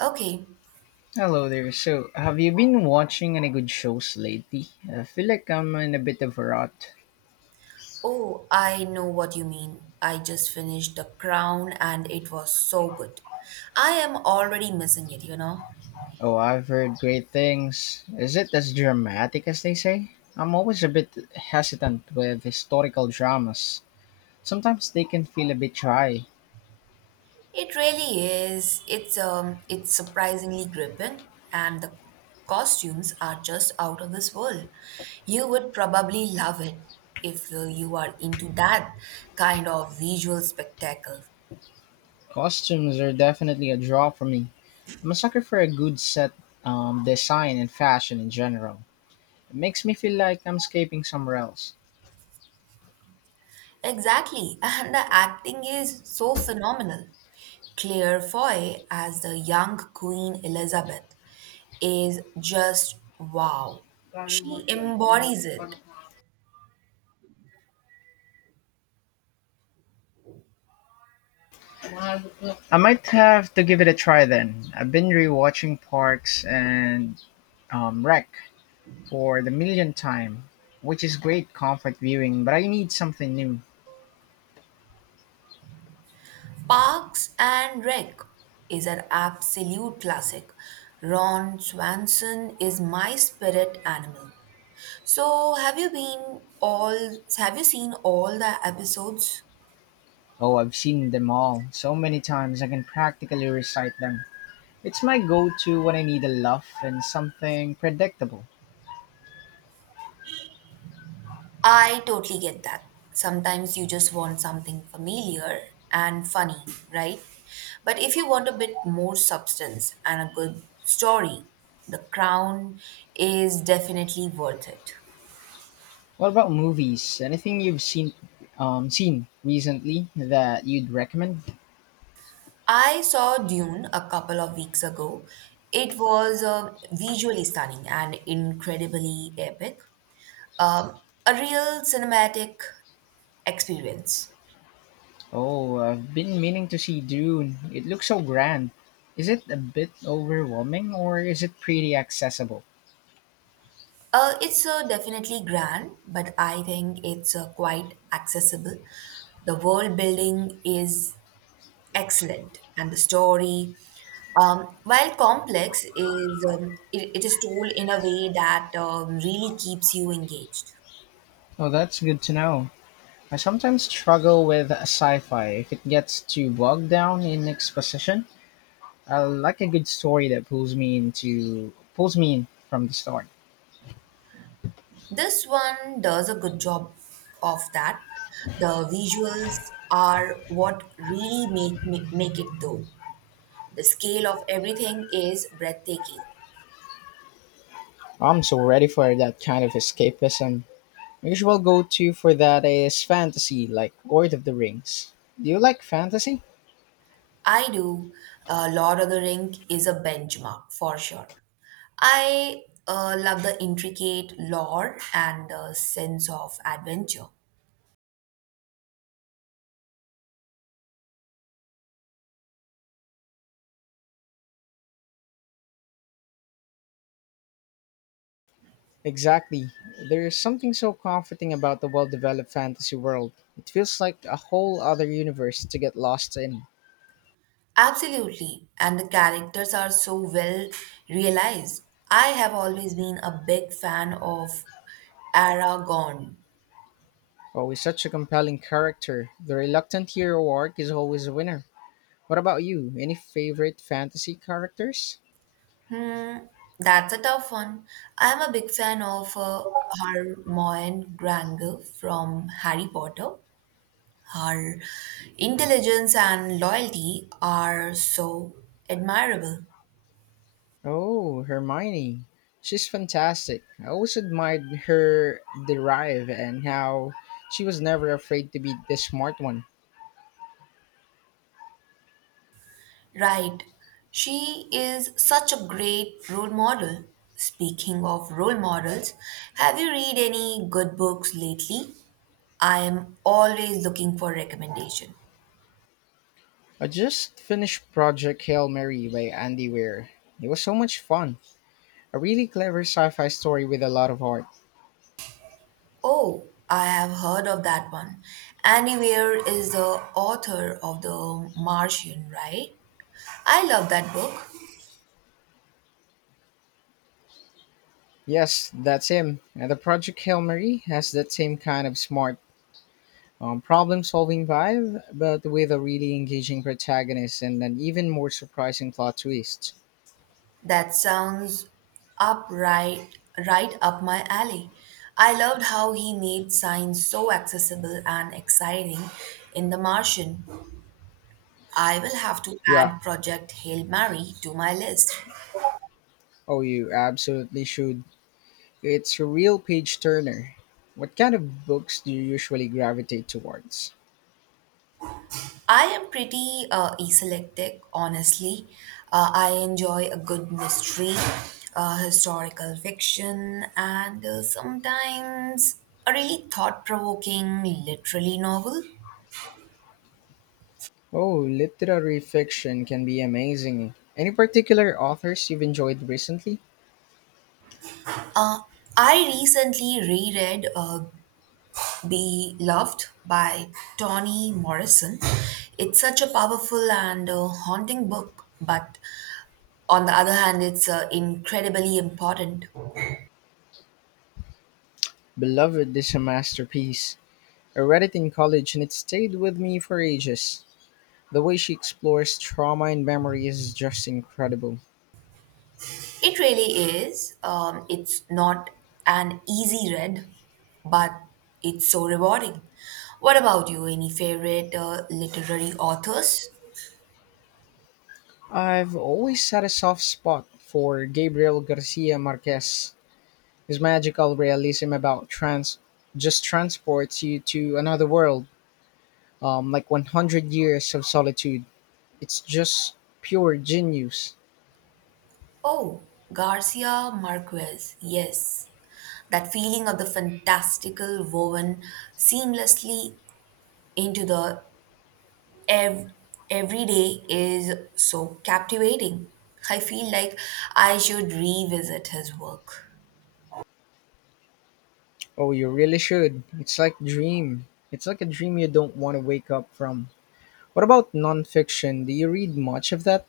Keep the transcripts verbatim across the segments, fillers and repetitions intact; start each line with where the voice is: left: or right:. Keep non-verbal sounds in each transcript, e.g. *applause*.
right: Okay.
left: Hello there. So, have you been watching any good shows lately? I feel like I'm in a bit of a rut.
right: Oh, I know what you mean. I just finished The Crown and it was so good. I am already missing it, you know.
left: Oh, I've heard great things. Is it as dramatic as they say? I'm always a bit hesitant with historical dramas. Sometimes they can feel a bit dry.
right: It really is. It's um it's surprisingly gripping and the costumes are just out of this world. You would probably love it if uh, you are into that kind of visual spectacle.
left: Costumes are definitely a draw for me. I'm a sucker for a good set um, design and fashion in general. It makes me feel like I'm escaping somewhere else.
right: Exactly, and the acting is so phenomenal. Claire Foy as the young Queen Elizabeth is just wow. She embodies it.
left: I might have to give it a try then. I've been rewatching Parks and Um, Wreck for the millionth time, which is great comfort viewing, but I need something new.
right: Parks and Rec is an absolute classic. Ron Swanson is my spirit animal. So, have you been all have you seen all the episodes?
left: Oh, I've seen them all so many times I can practically recite them. It's my go to when I need a laugh and something predictable.
right: I totally get that. Sometimes you just want something familiar and funny, right? But if you want a bit more substance and a good story, The Crown is definitely worth it.
left: What about movies? Anything you've seen? Um, seen recently that you'd recommend?
right: I saw Dune a couple of weeks ago. It was uh, visually stunning and incredibly epic. Um, a real cinematic experience.
left: Oh, I've been meaning to see Dune. It looks so grand. Is it a bit overwhelming or is it pretty accessible?
right: Uh, it's uh, definitely grand, but I think it's uh, quite accessible. The world building is excellent, and the story, um, while complex, is um, it, it is told in a way that um, really keeps you engaged.
left: Oh, that's good to know. I sometimes struggle with sci-fi if it gets too bogged down in exposition. I like a good story that pulls me into pulls me in from the start.
right: This one does a good job of that. The visuals are what really make make it though. The scale of everything is breathtaking.
left: I'm so ready for that kind of escapism. My usual go-to for that is fantasy, like Lord of the Rings. Do you like fantasy?
right: I do. Uh, Lord of the Ring is a benchmark for sure. I uh, love the intricate lore and the sense of adventure.
left: Exactly. There's something so comforting about the well-developed fantasy world. It feels like a whole other universe to get lost in.
right: Absolutely, and the characters are so well realized. I have always been a big fan of Aragorn.
left: Always such a compelling character. The reluctant hero arc is always a winner. What about you? Any favorite fantasy characters?
right: Hmm, that's a tough one. I am a big fan of uh, Hermione Granger from Harry Potter. Her intelligence and loyalty are so admirable.
left: Oh, Hermione. She's fantastic. I always admired her drive and how she was never afraid to be the smart one.
right: Right. She is such a great role model. Speaking of role models, have you read any good books lately? I am always looking for recommendation.
left: I just finished Project Hail Mary by Andy Weir. It was so much fun. A really clever sci fi story with a lot of heart.
right: Oh, I have heard of that one. Annie Weir is the author of The Martian, right? I love that book.
left: Yes, that's him. And the Project Hail Mary has that same kind of smart um, problem-solving vibe, but with a really engaging protagonist and an even more surprising plot twist.
right: That sounds up right, right up my alley. I loved how he made science so accessible and exciting in The Martian. I will have to
left: Yeah,
right: add Project Hail Mary to my list.
left: oh, you absolutely should. It's a real page turner. What kind of books do you usually gravitate towards?
right: I am pretty uh, eclectic, honestly. Uh, I enjoy a good mystery, uh, historical fiction, and uh, sometimes a really thought provoking literary novel.
left: Oh, literary fiction can be amazing. Any particular authors you've enjoyed recently?
right: I recently reread uh, Be Loved by Toni Morrison. It's such a powerful and uh, haunting book, but on the other hand, it's uh, incredibly important.
left: Beloved is a masterpiece. I read it in college and it stayed with me for ages. The way she explores trauma and memory is just incredible.
right: It really is. Um, it's not an easy read, but it's so rewarding. What about you? Any favorite uh, literary authors?
left: I've always had a soft spot for Gabriel Garcia Marquez. His magical realism about trans just transports you to another world, um, like one hundred years of solitude. It's just pure genius.
right: Oh, Garcia Marquez. Yes. That feeling of the fantastical woven seamlessly into the ev- every day is so captivating. I feel like I should revisit his work.
left: Oh, you really should. It's like dream. It's like a dream you don't want to wake up from. What about nonfiction? Do you read much of that?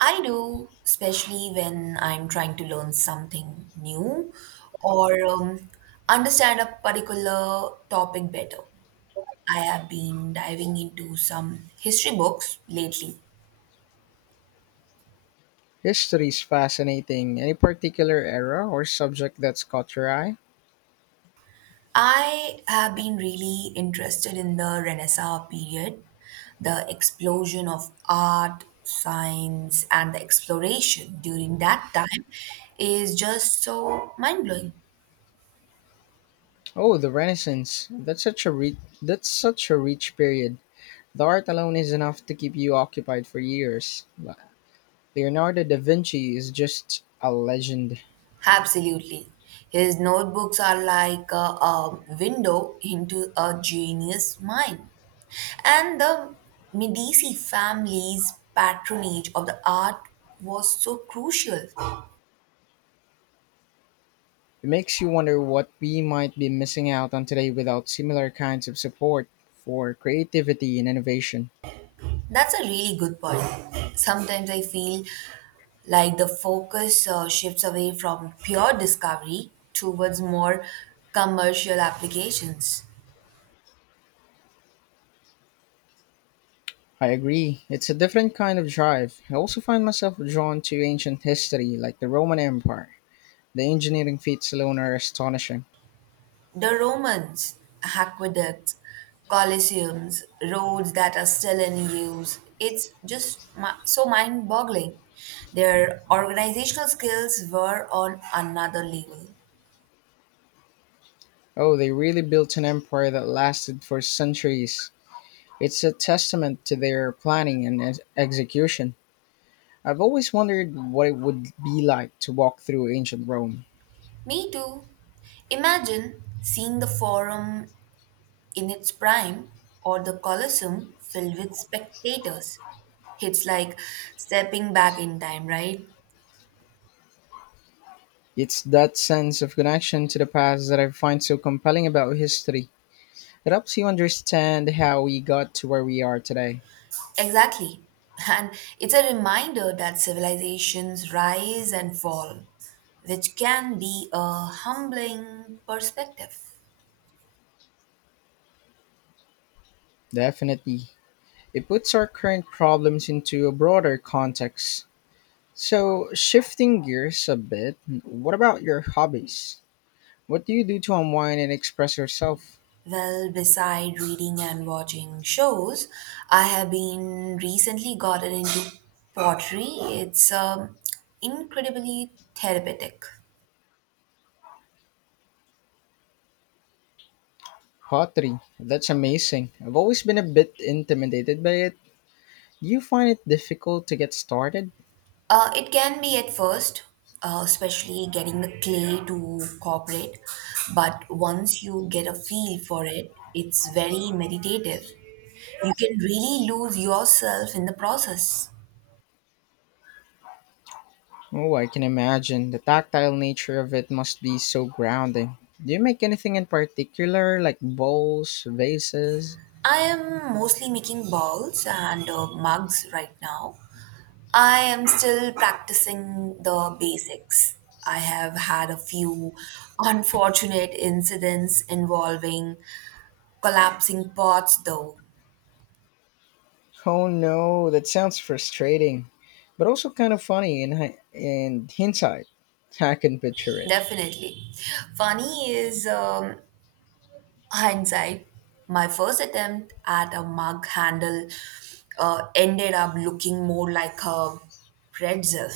right: I do, especially when I'm trying to learn something new or um, understand a particular topic better. I have been diving into some history books lately.
left: History is fascinating. Any particular era or subject that's caught your eye?
right: I have been really interested in the Renaissance period, the explosion of art, science, and the exploration during that time is just so mind blowing.
left: Oh, the Renaissance. That's such a re- that's such a rich period. The art alone is enough to keep you occupied for years. Le- Leonardo da Vinci is just a legend.
right: Absolutely. His notebooks are like a, a window into a genius mind. And the Medici family's patronage of the art was so crucial.
left: It makes you wonder what we might be missing out on today without similar kinds of support for creativity and innovation.
right: That's a really good point. Sometimes I feel like the focus uh, shifts away from pure discovery towards more commercial applications.
left: I agree. It's a different kind of drive. I also find myself drawn to ancient history like the Roman Empire. The engineering feats alone are astonishing.
right: The Romans, aqueducts, colosseums, roads that are still in use, it's just mi- so mind boggling. Their organizational skills were on another level.
left: Oh, they really built an empire that lasted for centuries. It's a testament to their planning and ex- execution. I've always wondered what it would be like to walk through ancient Rome.
right: Me too. Imagine seeing the Forum in its prime or the Colosseum filled with spectators. It's like stepping back in time, right?
left: It's that sense of connection to the past that I find so compelling about history. It helps you understand how we got to where we are today.
right: Exactly. *laughs* And it's a reminder that civilizations rise and fall, which can be a humbling perspective.
left: Definitely. It puts our current problems into a broader context. So, shifting gears a bit, what about your hobbies? What do you do to unwind and express yourself?
right: Well, beside reading and watching shows, I have been recently gotten into pottery. It's um, incredibly therapeutic.
left: Pottery. That's amazing. I've always been a bit intimidated by it. Do you find it difficult to get started?
right: Uh, it can be at first, uh, especially getting the clay to cooperate, but once you get a feel for it, it's very meditative. You can really lose yourself in the process.
left: Oh, I can imagine. The tactile nature of it must be so grounding. Do you make anything in particular, like bowls, vases?
right: I am mostly making balls and uh, mugs right now. I am still practicing the basics. I have had a few unfortunate incidents involving collapsing pots, though.
left: Oh no, that sounds frustrating, but also kind of funny in, hi- in hindsight. I can picture it.
right: Definitely. Funny is um, hindsight. My first attempt at a mug handle uh, ended up looking more like a pretzel.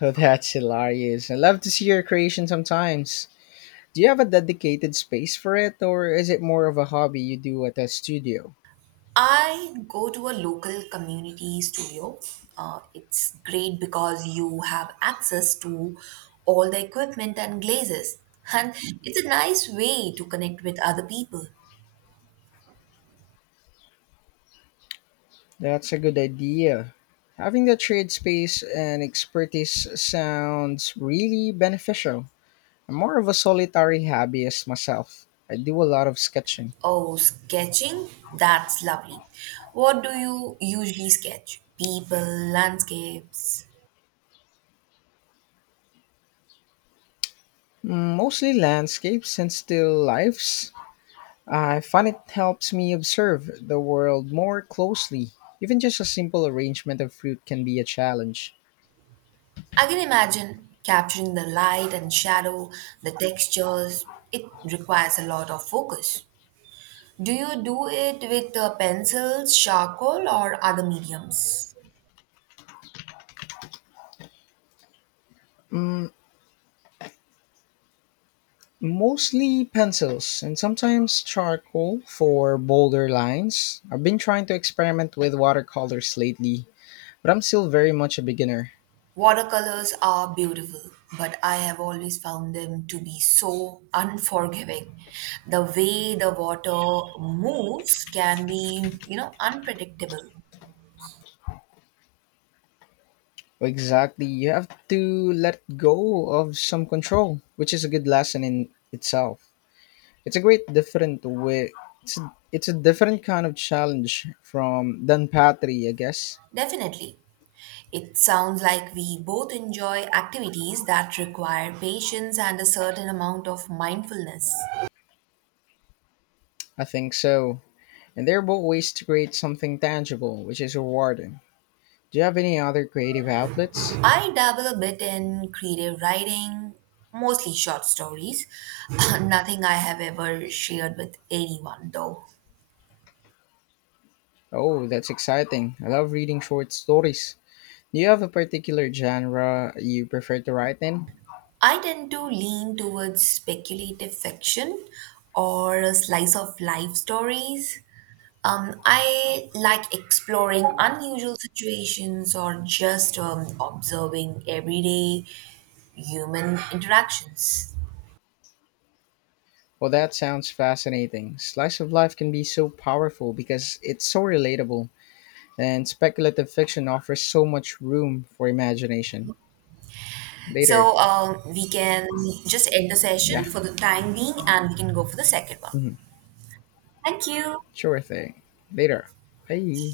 left: Oh, that's hilarious. I love to see your creation sometimes. Do you have a dedicated space for it, or is it more of a hobby you do at a studio?
right: I go to a local community studio. Uh, it's great because you have access to all the equipment and glazes. And it's a nice way to connect with other people.
left: That's a good idea. Having the trade space and expertise sounds really beneficial. I'm more of a solitary hobbyist myself. I do a lot of sketching.
right: Oh, sketching? That's lovely. What do you usually sketch? People, landscapes.
left: Mm, mostly landscapes and still lifes. I find it helps me observe the world more closely. Even just a simple arrangement of fruit can be a challenge.
right: I can imagine capturing the light and shadow, the textures. It requires a lot of focus. Do you do it with uh, pencils, charcoal, or other mediums?
left: Mostly pencils and sometimes charcoal for bolder lines. I've been trying to experiment with watercolors lately, but I'm still very much a beginner.
right: Watercolors are beautiful, but I have always found them to be so unforgiving. The way the water moves can be, you know, unpredictable.
left: Exactly. You have to let go of some control, which is a good lesson in itself. It's a great different way it's a, it's a different kind of challenge from than pottery, I guess.
right: Definitely. It sounds like we both enjoy activities that require patience and a certain amount of mindfulness.
left: I think so. And they are both ways to create something tangible, which is rewarding. Do you have any other creative outlets?
right: I dabble a bit in creative writing, mostly short stories. *laughs* *clears throat* Nothing I have ever shared with anyone, though.
left: Oh, that's exciting. I love reading short stories. Do you have a particular genre you prefer to write in?
right: I tend to lean towards speculative fiction or slice of life stories. Um, I like exploring unusual situations or just um, observing everyday human interactions.
left: Well, that sounds fascinating. Slice of life can be so powerful because it's so relatable, and speculative fiction offers so much room for imagination. Later.
right: So um, we can just end the session
left: Yeah.
right: for the time being and we can go for the second one.
left: Mhm.
right: Thank you.
left: Sure thing. Later. Bye.